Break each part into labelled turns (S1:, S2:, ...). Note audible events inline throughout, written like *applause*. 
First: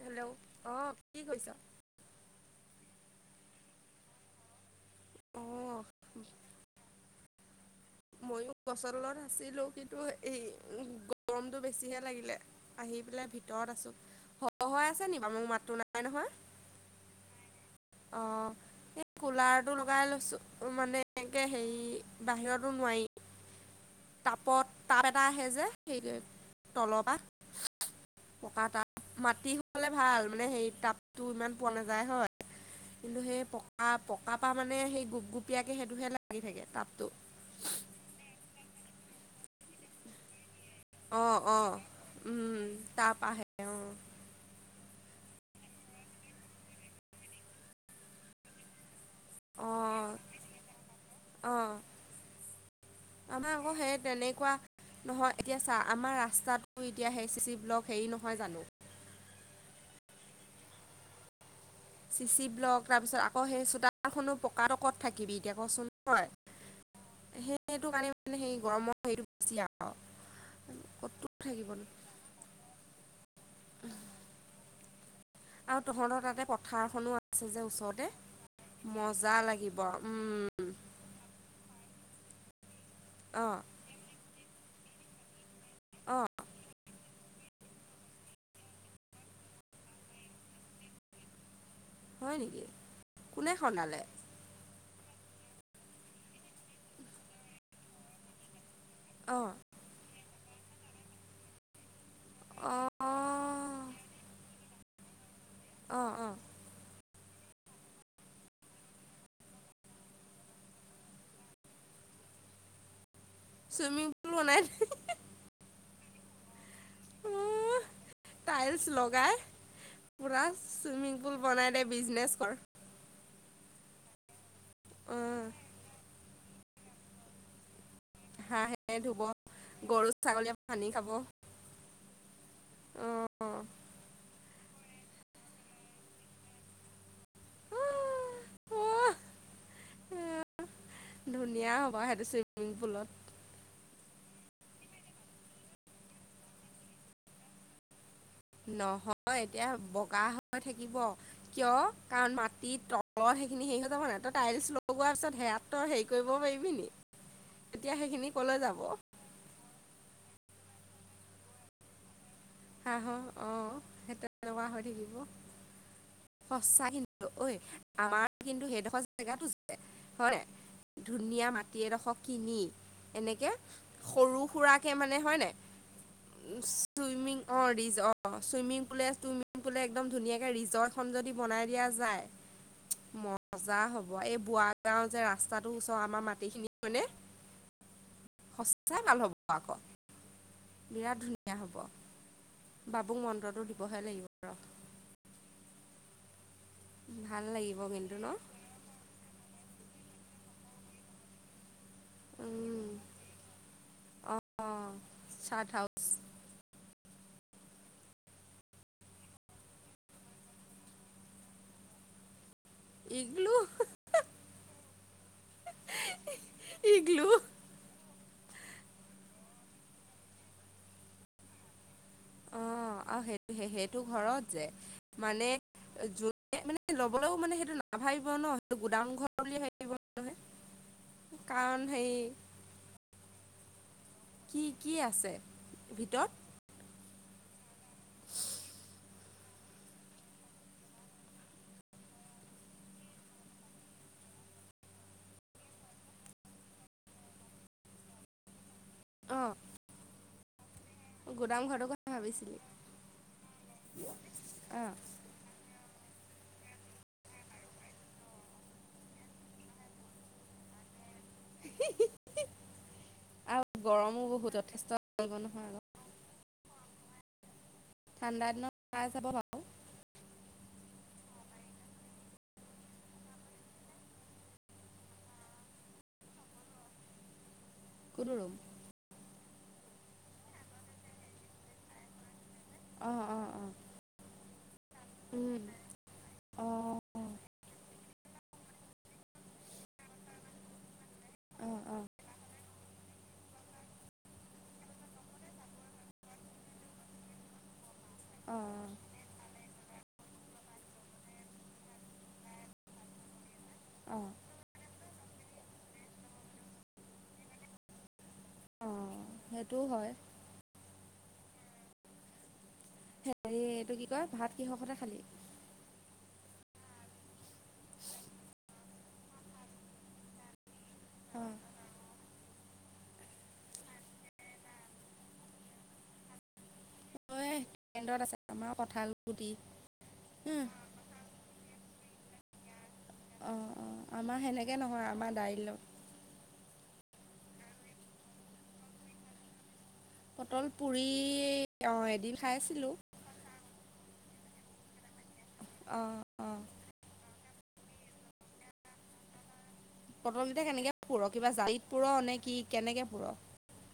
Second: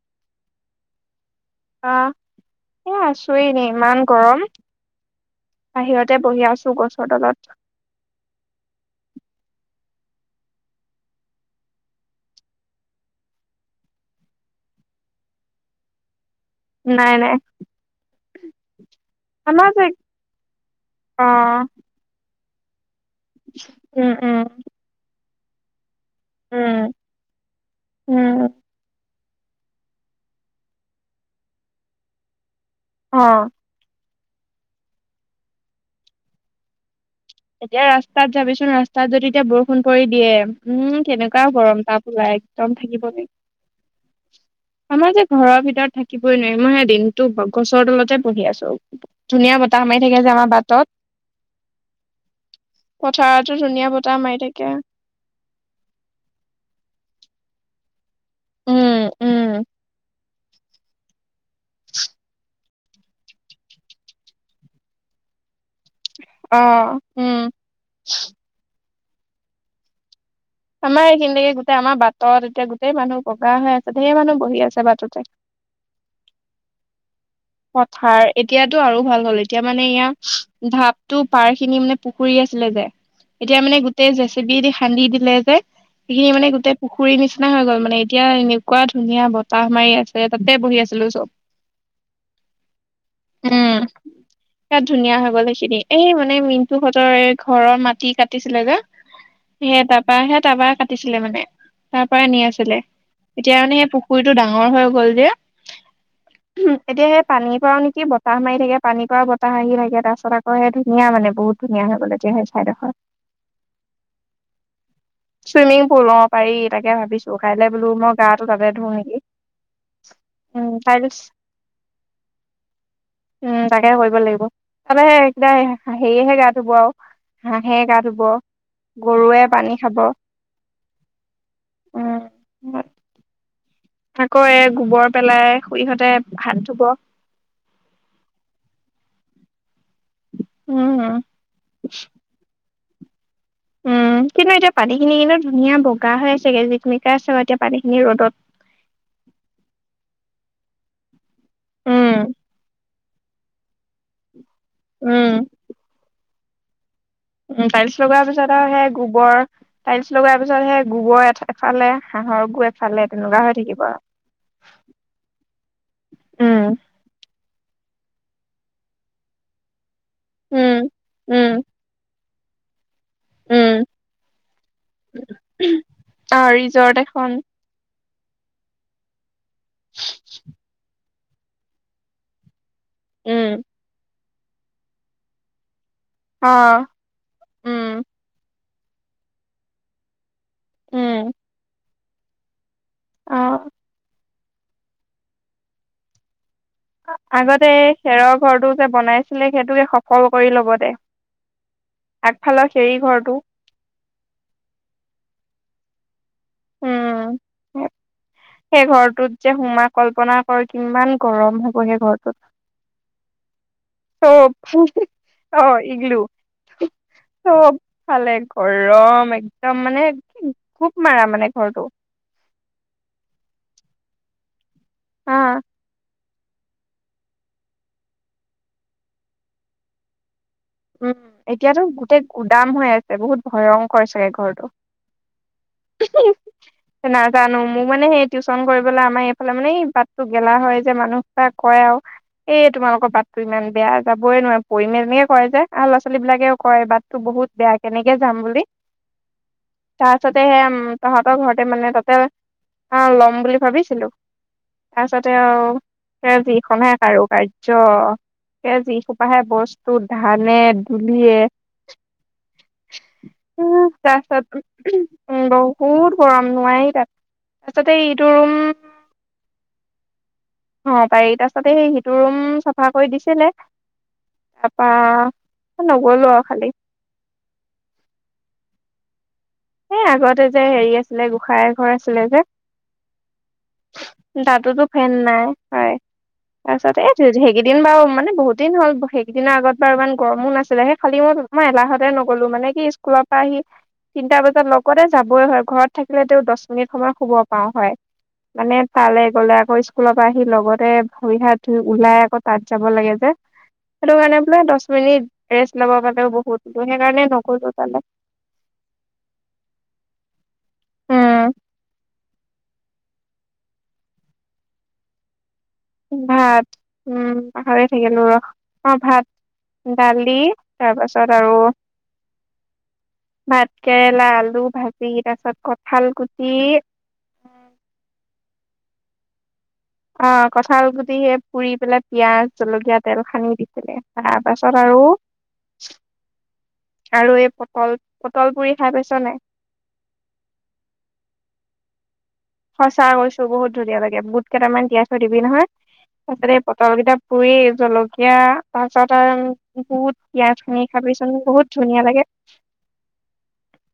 S1: Hello অ কি কৈছ
S2: আহ এ আছোেইনে ইমান গৰম
S1: অঁ
S2: বাহিৰতে বহি আছো গছৰ তলত
S1: ময়ো গছত আছিলো কিন্তু এই গৰমতটো বেছিহে লাগিলে আহ দি প ভিতৰত আছো স হৈ আছে নি বাৰু মোক মাতো নাই নহয়
S2: নাই নাই
S1: অ সেই
S2: আমাৰ
S1: কুলাৰটো
S2: যে
S1: লগাই লৈছো মানে
S2: অ
S1: এনেকে হেৰি বাহিৰত সমাই
S2: *inaudible*
S1: তাপত তাপ এটা আহে যে সেই
S2: উম
S1: তলপাত
S2: উম
S1: পকা ত মাটি হোৱে ভাল মানে সেই টাপতটো ইমান পোৱা নাযায় হয়
S2: অ
S1: কিন্তু সেই পকা পকা পা মানে সেই গোপ গুপীয়াকে সেইটোহে লাগি থাকে টাপটো
S2: এতিয়া ৰাস্তাত যাবিচোন ৰাস্তাত যদি এতিয়া বৰষুণ পৰি দিয়ে উম
S1: অঁ
S2: কেনেকুৱা
S1: অঁ
S2: গৰম তাপ ওলাই
S1: উম
S2: একদম থাকিব
S1: তাৰপা আহে অঁ
S2: লাগিব আমাৰ যে ঘৰৰ ভিতৰত থাকিবই নোৱাৰি মইে দিনতো গছৰ তলতে বহি আছো ধুনীয়া বত এ সমাৰি থাকে যে আমাৰ বাটত
S1: অ
S2: *inaudible*
S1: আমাৰ আকৌ
S2: ধুনীয়া
S1: সেই
S2: বতাহ মাৰি
S1: তেনেকুৱা
S2: থাকে
S1: নহয় এতিয়া চা আমাৰ ৰাস্তাটো এতিয়া হেই চি চি ব্লক হেৰি নহয় জানো
S2: উম উম
S1: চি চি ব্লক তাৰপিছত আকৌ সেই চোতাৰখনো পকা তকত থাকিবি এতিয়া কচোন হয়
S2: অ উম
S1: সেইটো কাৰণে মে সেই গৰমৰ হেইটো বেছি আৰু
S2: আমাৰ
S1: ক'তো
S2: এইখিনে গোটেই
S1: থাকিবনো
S2: আমাৰ বাটত এতিয়া গোটেই মানুহ বগা হৈ আছে ধঢেৰ মানুহ বহি আছে বাটতে
S1: আৰু তহঁতৰ তাতে পথাৰখনো আছে যে ওচৰতে
S2: পথাৰ এতিয়াতো আৰু ভাল
S1: মজা
S2: হ'ল এতিয়া
S1: লাগিব
S2: মানে এয়া
S1: উম
S2: ঢাপটো পাৰ খিনি মানে পুখুৰী আছিলে যে
S1: অঁ
S2: এতিয়া মানে গোটেই জেচপি খান্দি দিলে যে
S1: অঁ
S2: সেইখিনি মানে গোটেই পুখুৰ খুুৰীৰ নিচিনা হৈ গল মানে এতিয়া এনেকুৱা ধুনীয়া বতাহ মাৰি আছে তাতে বহি আছিলো চব
S1: হয় নেকি কোনে শনালে
S2: বিৰাট ধুনীয়া হৈ গ'ল সেইখিনি এই মানে মিনুহঁতৰ ঘৰৰ মাটি কাটিছিলে যো
S1: অঁ
S2: সে তাৰাপা সে তাৰপা কাটিছিলে মানে তাৰ পৰা নি আছিলে
S1: অ',
S2: এতিয়া কাৰণে সেই পুখুৰীতটো ডাঙৰ হৈ গ'ল যে
S1: অহ অহ
S2: এতিয়া সেই পানীৰ পৰাও নেকি বতাহ মাৰি থাকে পানীৰ পৰাও বতাহ আহি থাকে তাৰপিছত আকৌ সেই ধুনীয়া মানে বহুত ধুনীয়া হৈ গ'ল এতিয়া। সেই ঠাইডোখৰ
S1: চুইমিং পুল বনাই
S2: ফুল পাৰি, তাকে ভাবিছো কাইলৈ
S1: অ',
S2: বোলো মই গাটো তাতে
S1: টাইলছ
S2: ধো নেকি?
S1: লগাই পুৰা
S2: উম টাইলছ
S1: চুইমিং পুল বনাই দে বিজনেছ কৰ।
S2: উম তাকে কৰিব লাগিব। তাৰপৰা সে
S1: অ',
S2: কিবা হেৰিয়েহে গা ধুব আও হাঁহে গা- ধুব
S1: হাঁহ হে ধুব,
S2: গৰুৱে পানী খাব
S1: গৰু ছাগলীয়ে পানী খাব।
S2: উম
S1: অহ।
S2: আকৌ এ গোবৰ পেলাই, খোৰিহঁতে হাত ধুব। উম
S1: ধুনীয়া হ'বা সেইটো চুইমিং পুলত।
S2: উম। কিন্তু এতিয়া পানীখিনি কিন্তু ধুনীয়া বগা হৈ আছেগে যিক মিকাই আছে এতিয়া পানীখিনি ৰ'দত।
S1: নহয় এতিয়া বগা হৈ থাকিব। কিয়,
S2: উম
S1: কাৰণ মাটিৰ তলত সেইখিনি হেৰি হৈ যাব নাই, ত টাইলছ লগোৱাৰ
S2: উম
S1: পিছত সেয়াত ত হেৰি কৰিব পাৰিবি নি।
S2: উ টাইলছ
S1: তেতিয়া
S2: লগোৱাৰ
S1: সেইখিনি
S2: পিছত
S1: কলৈ
S2: আৰু
S1: যাব
S2: সেই গোবৰ টাইলছ লগাৰ পিছত সেই গোবৰ এ এফালে হাঁহৰ গু
S1: হা
S2: এফালে
S1: হা
S2: তেনেকুৱা
S1: অ
S2: হৈ থাকিব আৰু
S1: সেইটো এনেকুৱা হৈ থাকিব।
S2: উম
S1: সঁচাই কিন্তু ঐ আমাৰ কিন্তু সেইডোখৰ জেগাটো হয় নাই,
S2: উম
S1: ধুনীয়া
S2: উম
S1: মাটি এডোখৰ কিনি এনেকে
S2: উম
S1: সৰু সুৰাকে মানে হয় নাই
S2: অ ৰিজৰ্ট এখন
S1: চুইমিং অ চুইমিং পুলে চুইমিং পুলে একদম ধুনীয়াকে ৰিজৰ্ট খন যদি বনাই দিয়া যায়,
S2: উম
S1: মজা হ'ব। এই বোৱা গাও যে ৰাস্তাটো আমাৰ
S2: অ
S1: মাটিখিনি মানে
S2: উম
S1: সচাই ভাল হব আক। বিৰাট
S2: উম
S1: ধুনীয়া হ'ব। বাবুক
S2: অ
S1: মন্ত্ৰটো দিবহে লাগিব ৰ। ভাল
S2: আগতে
S1: লাগিব কিন্তু ন
S2: খেৰৰ ঘৰটো যে বনাইছিলে, সেইটোকে সফল কৰি ল'ব দে।
S1: অ
S2: আগফালৰ খেৰী ঘৰটো।
S1: চাৰ্ট হাউচ
S2: উম সেই ঘৰটোত যে সোমা কল্পনা কৰ কিমান গৰম হ'ব সেই ঘৰটোত
S1: ইগ্লো
S2: চব অ ইগ্লো
S1: ইগলু
S2: চব ভালেক গৰম একদম মানে খুব মাৰা মানে ঘৰটো
S1: অ আহ সেইটো সেইটো ঘৰত যে
S2: হা
S1: মানে যোন মানে ল'বলৈও মানে সেইটো নাভাবিব ন সেইটো গুদাম ঘৰ বুলি ভাবিব নহয়
S2: উম
S1: কাৰণ
S2: এতিয়াতো গোটেই
S1: হেৰি
S2: গুদাম হৈ আছে বহুত ভৰং
S1: কি কি আছে ভিতৰত
S2: নাজানো মোৰ মানে সেই টিউশচন কৰিবলৈ আমাৰ এইফালে মানে বাতটো গেলা হয় যে মানুহক কয় আও এই তোমালোকৰ বাটতো ইমান বেয়া যাবই নোৱাৰে পৰিমে এনেকে কৰে যে আহ লৰা ছোৱালী বিলাকেও কয় বাটটো বহুত বহুত বেয়া কেনেকে যাম বুলি
S1: অ
S2: তাৰছতে সে তহতৰ
S1: গুদাম
S2: ঘৰতে
S1: ঘৰটোৰ
S2: মানে
S1: কথা
S2: তাতে
S1: ভাবিছিলি
S2: অ ল'ম বুলি ভাবিছিলো
S1: অ
S2: তাৰছতে আও ৰে যিখনহে কাৰো কাৰ্য হে যিসোপাহে বস্তু ধানে ধু- ভিয়ে
S1: আৰু গৰমো
S2: তাৰ
S1: বহুত
S2: চত
S1: যথেষ্ট পৰিব
S2: উম
S1: নহয় আকৌ
S2: বহুত গৰম নোৱাৰি তাত। তাৰছতে এইটো
S1: ঠাণ্ডা
S2: ৰুম,
S1: দিনত পাই যাব বাৰু
S2: অ পাৰি তাৰছতে সিটো ৰুম চাফা কৰি দিছিলে। তাৰাপা নগলো আৰু খালি।
S1: কোনো ৰৰুম *unintelligible*
S2: এ আগতে যে হেৰি আছিলে, গোঁসাই ঘৰ আছিলে যে
S1: আহ অ অ।
S2: তাতোতো ফেন নাই হয়।
S1: অঁ
S2: তাৰপিছত এই সেইকেইদিন বাৰু মানে বহুত দিন হ'ল, সেইকেইদিনৰ আগত বাৰ ইমান গৰমো নাছিলে হে খালি মোৰ মই
S1: অঁ অঁ
S2: এলাহতে নগলো মানে কি স্কুলৰ পৰা আহি তিনিটা বাজ ত লগতে যাবই হয় ঘৰত থাকিলে তেওঁ দশ মিনিট সময় শুব পাও হয়। মানে তালে গলে ঘ স্কুলৰ পৰা আহি লগতে ভৰি হাত ধুই ওলাই আকৌ তাত যাব লাগে যে। সেইটো
S1: অঁ অঁ
S2: কাৰণে বোলে দশ মিনিট ৰেষ্ট লব পালেও বহুত, সেইকাৰণে নগলো তালে।
S1: অঁ সেইটোও হয়।
S2: উম।
S1: হেৰি এইটো কি কয় ভাত কিহ হতে খালি?
S2: ভাত উম পাহৰি থাকিলো ৰহ অ ভাত। দালি তাৰপাছত আৰু
S1: অঁ
S2: ভাতকেৰেলা আলু ভাজি তাৰ পিছত কঠাল গুটি। উম।
S1: তেণ্ডত আছে আমাৰ কঁঠাল গুটি।
S2: অ
S1: অঁ
S2: কঁঠাল গুটি সে পুৰি পেলাই পিয়াজ, জলকীয়া তেল হানি
S1: অঁ
S2: দিছিলে,
S1: আমাৰ
S2: তাৰ পাছত
S1: সেনেকৈ
S2: আৰু
S1: নহয় আমাৰ দাইলত
S2: আৰু এই পটল -পটল পুৰি খাই পাইছ নাই?
S1: পটল পুৰি অ এদিন খাইছিলোঁ
S2: সঁচা গৈছো বহুত ধুনীয়া লাগে বুট কেইটামান তিয়াই থৈ দিবি নহয়,
S1: অঁ
S2: তাৰপিছত
S1: অঁ
S2: এই পটল কেইটা পুৰি জলকীয়া তাৰ পিছত আৰু বহুত পিয়াজ
S1: পটলকিটা
S2: সানি
S1: কেনেকে পুৰ
S2: খাবিচোন
S1: কিবা
S2: বহুত
S1: জাৰত
S2: ধুনীয়া
S1: পুৰ,
S2: লাগে
S1: নে কি কেনেকে পুৰ?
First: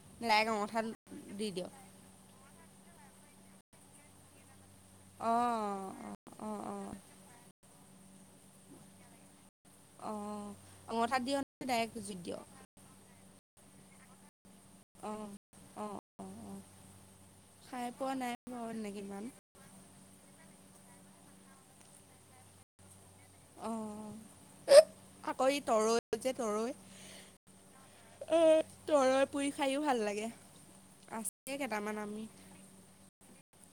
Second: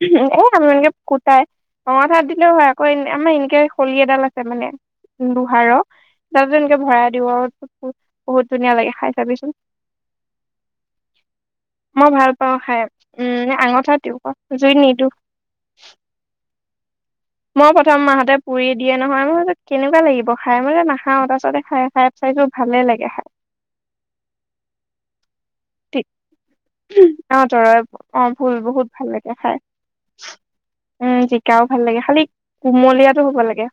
S2: এ
S1: ডাইৰেক্ট
S2: আমি
S1: অঙঠাত
S2: এনেকে কুটাই
S1: দি দিয়
S2: অঙঠাত দিলেও হয়। অ আমাৰ এনেকে খলি এডাল আছে মানে
S1: অঁ
S2: লুহাৰৰ, তাত
S1: অঁ অঁ
S2: এনেকে
S1: অঁ
S2: ভৰাই দিওঁ আৰু বহুত ধুনীয়া লাগে খাই চাবিচোন।
S1: অ অঙঠাত দিয় ন ডাইৰেক্ট
S2: মই
S1: জুইত
S2: ভাল
S1: দিয়?
S2: পাওঁ খাই উম অঙঠাত দিয়ো ক জুইত নিদিও।
S1: অঁ অঁ অঁ অঁ
S2: মই
S1: খাই
S2: প্ৰথম
S1: পোৱা নাই
S2: মাহতে
S1: বাৰু
S2: পুৰি দিয়ে
S1: এনেকৈ ইমান
S2: নহয়, মই ভাবিছো কেনেকুৱা লাগিব খায়? খাই মানে নাখাওঁ তাৰপিছতে খা খাই চাই ভালে লাগে খাই।
S1: অ। অ তৰৈ যে তৰৈ,
S2: অ তৰৈ
S1: অ
S2: ফুল বহুত ভাল
S1: তৰৈ
S2: লাগে
S1: পুৰি
S2: খাই
S1: খাইও ভাল লাগে।
S2: উম
S1: আছে
S2: জিকাও ভাল
S1: কেইটামান
S2: লাগে খালি
S1: আমি
S2: কুমলীয়াটো হ'ব লাগে।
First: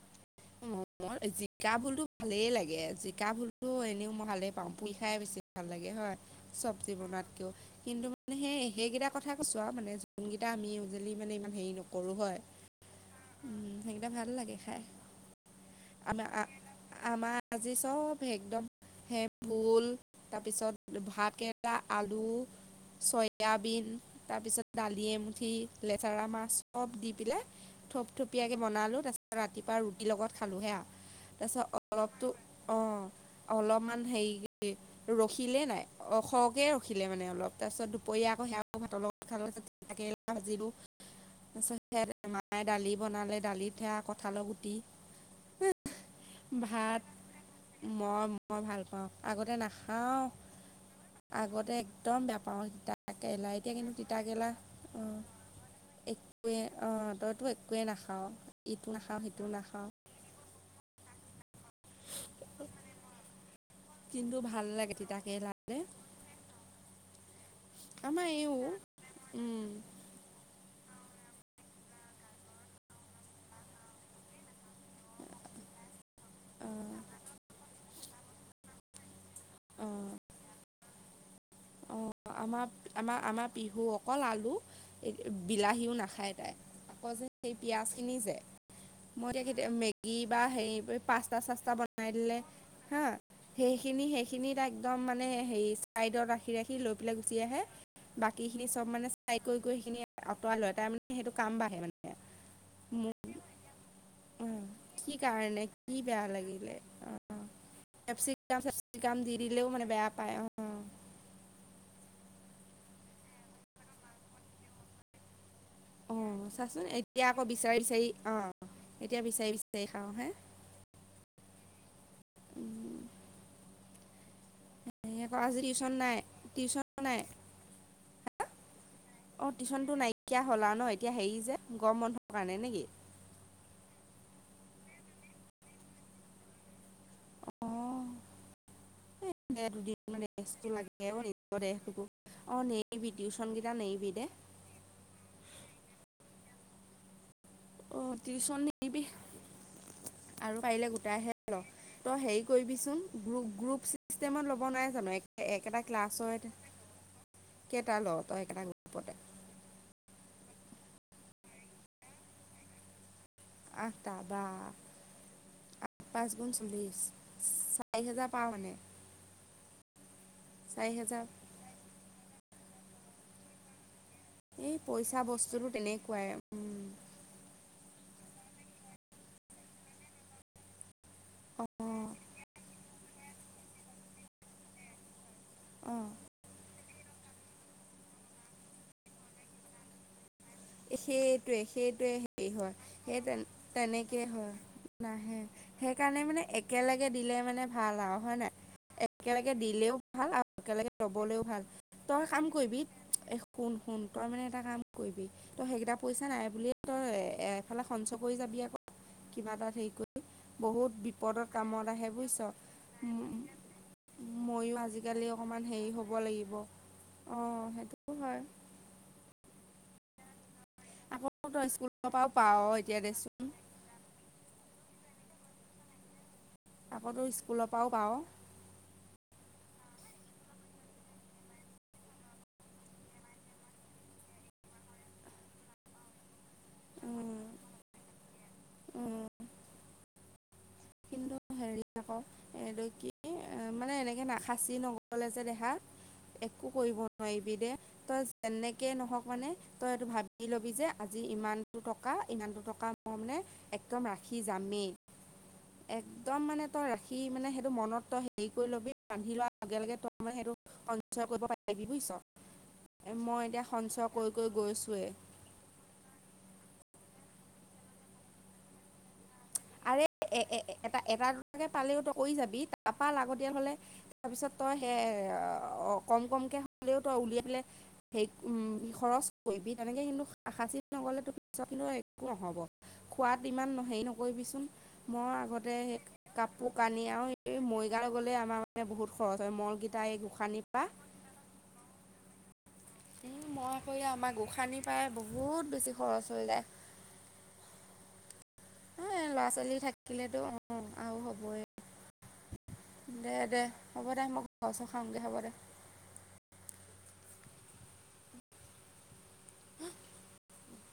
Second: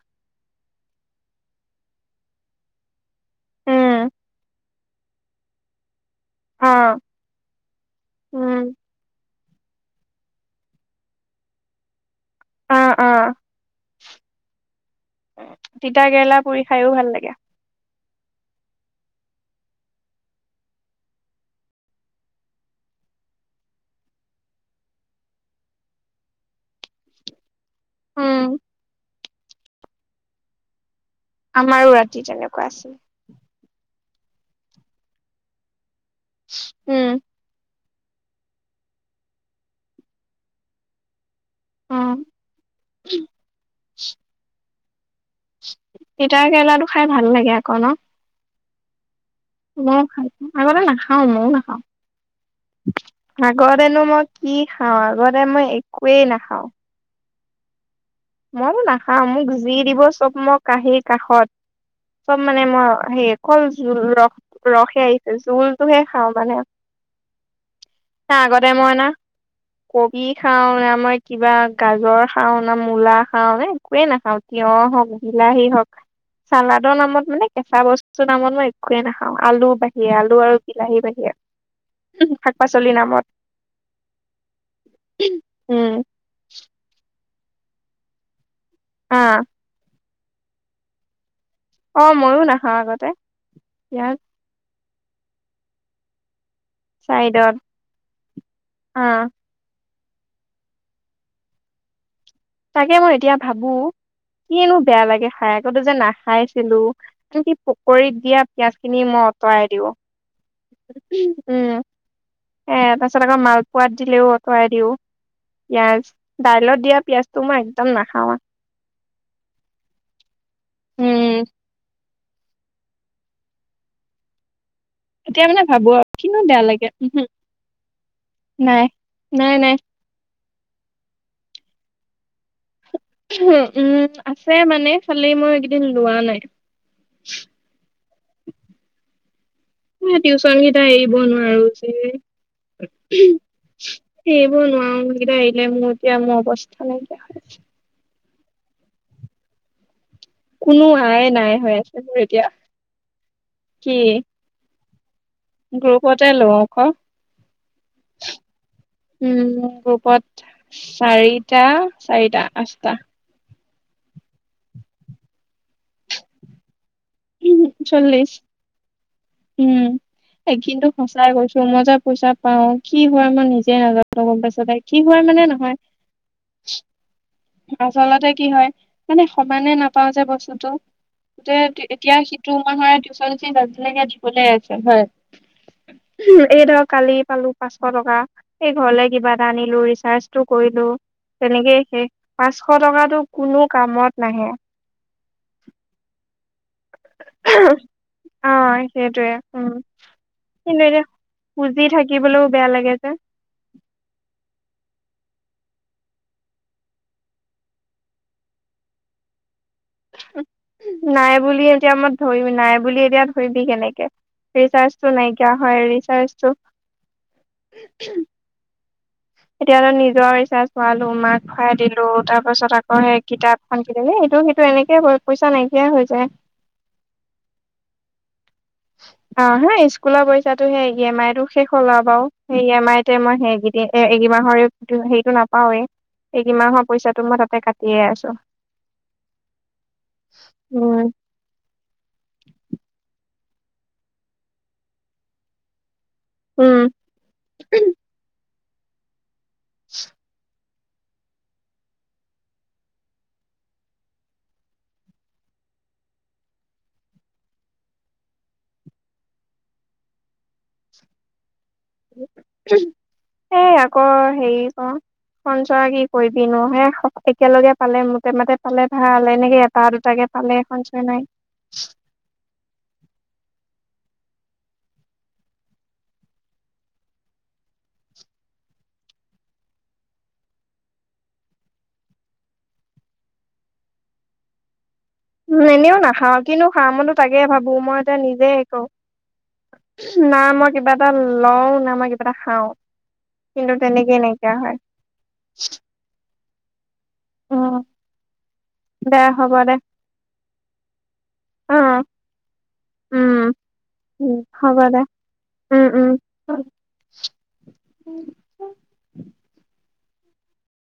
S1: মোৰ জিকা, ভুলটো ভালেই লাগে, জিকা, ভুলটো
S2: উম
S1: এনেও মই ভালেই পাওঁ পুৰি খাই বেছি ভাল লাগে হয়।
S2: অ
S1: চবজি বনাতকেও কিন্তু মানে সেই
S2: উম
S1: সেইকেইটা কথা। চোৱা মানে যোনকেইটা আমি উজলি মানে ইমান হেৰি নকৰো হয়।
S2: অ অ
S1: উম, সেইকিটা ভাল লাগে খাই।
S2: তিতা
S1: আমাৰ
S2: কেৰেলা
S1: আ
S2: পুৰি খাইও ভাল লাগে
S1: আমাৰ আজি চব একদম ভুল তাৰপিছত ভাতকেৰেলা, আলু চয়াবিন তাৰপিছত দালি এমুঠি, লেতেৰা মাছ চব দি পিলে
S2: উম
S1: থপথপীয়াকৈ বনালোঁ তাৰপাছত ৰাতিপুৱা ৰুটি লগত খালোঁহে আ।
S2: আমাৰো ৰাতি তেনেকুৱা আছিল।
S1: অলপমান হেৰি ৰখিলে নাই অ খহকে ৰখিলে
S2: উম
S1: মানে অলপ তাৰপিছত। পৰি আকৌ সেইয়াকৌ ভাত লগ তাক ভাজিলো।
S2: অ
S1: তাৰপিছতে মায়ে দালি বনালে, দালিত সেয়া কঁঠালৰ গুটি
S2: তিতা কেৰেলাটো
S1: ভাত
S2: খাই ভাল লাগে আকৌ ন।
S1: মই মই ভাল পাওঁ। আগতে
S2: মইও
S1: নাখাওঁ,
S2: খাই আগতে নাখাও মইও
S1: আগতে
S2: নাখাওঁ
S1: একদম বেয়া পাওঁ তিতা কেৰেলা এতিয়া কিন্তু
S2: আগতেনো
S1: তিতা
S2: মই কি খাওঁ, আগতে মই একোৱেই নাখাওঁ।
S1: তো একোৱেই নাখা।
S2: মইও নাখাওঁ মোক যি দিব চব। মই কাহী কাষত চব মানে মই হে। অকল জোল ৰস
S1: কিন্তু ভাল লাগে
S2: ৰসে আহিছে
S1: তিতাকেৰেলা যে
S2: জোলটোহে খাওঁ মানে।
S1: আমাৰ
S2: ন
S1: এইও
S2: আগতে মই না
S1: উম,
S2: কবি খাও মই কিবা গাজৰ খাওঁ না মূলা খাও নে একোৱে নাখাও তিয়হ হওঁক বিলাহী হওক চালাদৰ
S1: অঁ
S2: নামত মানে কেঁচা বস্তুৰ নামত মই একোৱয়ে নাখাওঁ আলু
S1: অঁ
S2: বাহিৰে আলু আৰু বিলাহী বাহিৰে
S1: অঁ
S2: শাক
S1: আমাৰ
S2: পাচলিৰ
S1: আমাৰ
S2: নামত
S1: আমাৰ বিহু অকল আলু
S2: উম
S1: বিলাহীও নাখায় তাই। আকৌ যে সেই পিয়াজ খিনি যে মই
S2: আহ
S1: এতিয়া কেতি মেগী বা সেই পাচ- চাস্তা চাস্তা
S2: অ
S1: বনাই দিলে
S2: ময়ো নাখাওঁ
S1: হা,
S2: আগতে
S1: সেইখিনি
S2: ইয়াত
S1: -সেইখিনি তাক একদম মানে হেৰি ছাইডত ৰাখি ৰাখি লৈ পেলাই গুচি
S2: চাইডত
S1: আহে, বাকীখিনি চব মানে
S2: আহ
S1: চাই কৈ কৈ সেইখিনি আঁতৰা লয় তাৰ মানে সেইটো কাম বাঢ়ে মানে।
S2: তাকে মই
S1: মোক
S2: এতিয়া ভাবো কিয়েনো বেয়া
S1: কি
S2: লাগে খাই
S1: কাৰণে
S2: আকতো যে
S1: কি বেয়া
S2: নাখাইছিলো
S1: লাগিলে
S2: আনি পকৰীত দিয়া পিয়াজ খিনি মই অঁতৰাই
S1: দিদিলেও মানে
S2: দিওঁ
S1: বেয়া পায় অ
S2: *unintelligible* এ তাৰপিছত আকৌ মালপোৱাত দিলেও আঁতৰাই দিওঁ। পিয়াজ
S1: অঁ
S2: দাইলত
S1: চাচোন
S2: দিয়া
S1: এতিয়া আকৌ
S2: পিয়াজটো মই
S1: বিচাৰি
S2: একদম
S1: বিচাৰি
S2: নাখাওঁ আ
S1: অঁ এতিয়া বিচাৰি বিচাৰি খাও হে।
S2: উম
S1: হেৰি আকৌ
S2: এতিয়া
S1: আজি
S2: মানে ভাবো
S1: টিউশ্যন নাই
S2: আৰু কিনো বেয়া
S1: টিউশ্যন
S2: লাগে উ হম
S1: নাই
S2: নাই নাই নাই
S1: এতিয়া হ'ল আও ন এতিয়া হেৰি যে গম বন্ধৰ কাৰণে নেকি।
S2: উ উম আছে মানে খালি মই এইকেইদিন লোৱা নাই।
S1: দুদিন মান
S2: টিউচন
S1: ৰেষ্টটো
S2: কেইটা
S1: লাগে
S2: এৰিব
S1: অ নিজৰ
S2: নোৱাৰো যে
S1: দেহটোকো অ নেৰিবি টিউচন কেইটা নেৰিবি দে
S2: এইবোৰ নোৱাৰো এইকেইটা এৰিলে মোৰ এতিয়া মোৰ অৱস্থা নাইকিয়া হৈ আছে।
S1: অ টিউচন নেইবি আৰু
S2: কোনো
S1: পাৰিলে গোটাই
S2: আয়
S1: হে
S2: নাই
S1: ল
S2: হৈ আছে
S1: ত
S2: মোৰ
S1: হেৰি
S2: এতিয়া
S1: কৰিবি চোন গ্ৰুপ
S2: কি
S1: চিষ্টেমত ল'ব নাই
S2: গ্ৰুপতে লওঁ ক
S1: কেইটা ল তই একেটা গ্ৰুপতে
S2: উম গ্ৰুপত চাৰিটা চাৰিটা আঠটা
S1: আঠটা বা আঠ পাঁচ গুণ চল্লিশ
S2: উম চল্লিছ উম এই কিন্তু
S1: চাৰি হেজাৰ
S2: সঁচাই কৈছো মই যে পইচা পাও কি হয় মই নিজে নাযা- গম পাইছ
S1: এই
S2: তাই কি
S1: পইচা
S2: হয় মানে
S1: বস্তুটো
S2: নহয়।
S1: তেনেকুৱাই
S2: আচলতে কি হয় মানে সমানে নাপাও যে বস্তুটো
S1: অঁ। সেইটোৱে
S2: এতিয়া সিটো সিটোৰ মাহৰ টিউচন ফিজ আজিলৈকে দিবলৈকে আছে হয়। এইটাব কালি পালো পাচশ টকা এই ঘৰলে কিবা এটা আনিলো ৰিচাৰ্জটো কৰিলো তেনেকেই শেষ
S1: সেইটোৱে হেৰি
S2: পাঁচশ
S1: হয় সেই
S2: টকাটো
S1: তেন
S2: কোনো
S1: তেনেকে
S2: কামত নাহে।
S1: হয় নাহে সেইকাৰণে মানে একেলগে দিলে মানে ভাল আও হয়
S2: অ
S1: নাই।
S2: সেইটোয়ে
S1: একেলগে
S2: উম
S1: দিলেও ভাল আৰু
S2: কিন্তু
S1: একেলগে
S2: এতিয়া
S1: লবলৈও ভাল
S2: খুজি
S1: তই কাম
S2: থাকিবলৈও বেয়া
S1: কৰিবি
S2: লাগে যে
S1: এ শুন শুন মানে এটা কাম কৰিবি তই সেইকেইটা পইচা নাই বুলি তই এ এফালে সঞ্চয় কৰি যাবি আকৌ কিবা এটাত সেই
S2: নাই বুলি এতিয়া
S1: আহে
S2: মই
S1: বুজিছ
S2: ধৰিবি নাই বুলি এতিয়া
S1: উম,
S2: ধৰিবি কেনেকে
S1: ময়ো
S2: ৰিচাৰ্জটো নাইকিয়া হয় ৰিচাৰ্জটো
S1: অ সেইটো হয়।
S2: এতিয়াতো নিজৰ ৰিচাৰ্জ ভৰালো
S1: আকৌ
S2: মাক
S1: তই
S2: ভৱাই দিলো
S1: স্কুলৰ পৰাও
S2: তাৰ
S1: পাৱ
S2: পাছত
S1: এতিয়া
S2: আকৌ সেই
S1: দেচোন
S2: কিতাপ খন কিনিলে এই ইটো সিটো টো এনেকে পইচা নাইকিয়াই হৈ যায়।
S1: আকৌতো স্কুলৰ পৰাও পাওঁ।
S2: হয় অ হা স্কুলৰ পইচাটো সেই ই এম আই টো শেষ হ'ল আৰু বাৰু সেই ই এম আই মই সেইক অ এইকেইদিন মাহৰ হেৰিটো নাপাওৱেই সেই কিমাহৰ পইচাটো মই তাতে কাটিয়ে আছো উম
S1: কিন্তু হেৰি আকৌ এইটো কি মানে এনেকে নাখাচি নগলে যে দেখা একো
S2: উম
S1: কৰিব নোৱাৰিবি দে তই যেনেকে নহক মানে তই এইটো ভাবি লবি যে আজি ইমানটো টকা ইমানটো টকা মই মানে একদম ৰাখি যামেই এক একদম মানে তই ৰাখি মানে সেইটো মনত তই হেৰি কৰি ল'বি ৰান্ধি লোৱাৰ লগে লগে তই মানে সেইটো সঞ্চয় কৰিব বুজিছ মই
S2: এ
S1: এতিয়া সঞ্চয়
S2: আকৌ
S1: কৰি কৰি
S2: হেৰি ক
S1: গৈছোৱে
S2: খঞ্চৰা কি কৰিবি নো হে একেলগে পালে মোতে মতে পালে ভাল এনেকে এটা
S1: আৰে
S2: দুটাকে
S1: এ
S2: পালে
S1: এটা
S2: সঞ্চয় নাই
S1: এটা দুটাকে পালেও ত কৰি যাবি তাৰপা আগতিয়াল হলে তাৰপিছত তই সেই কম কমকে হলেও তই উলিয়াই পলে সেই উ খৰচ কৰিব তেনেকে কিন্তু সাচি নগ'লেতো পিছত কিন্তু একো নহ'ব খোৱাত ইমান হেৰি নহ কৈবিচোন মই
S2: উম
S1: আগতে
S2: এনেও
S1: সেই
S2: নাখাওঁ কিনো
S1: কাপোৰ
S2: খাওঁ
S1: কানি
S2: মইতো
S1: আৰু
S2: তাকে
S1: এই
S2: ভাবো মই
S1: মৰিগাৱ
S2: এতিয়া
S1: গ'লে
S2: নিজে
S1: আমাৰ মানে
S2: কৰো
S1: বহুত খৰচ হয় মৰগেইটা
S2: না মই কিবা এটা লও না মই কিবা এটা খাও
S1: উম মই কৰিলো আমাৰ গোসানিৰ পৰায় বহুত বেছি খৰচ হৈ যায়
S2: উম দে
S1: এ ল'ৰা
S2: হ'ব দে
S1: ছোৱালী থাকিলেতো অ আৰু হ'বই
S2: অ
S1: দে
S2: উম
S1: দে হ'ব দে
S2: উম
S1: মই
S2: হ'ব
S1: ঘৰচৰ
S2: দে
S1: সাওগে হ'ব দে
S2: া *unintelligible*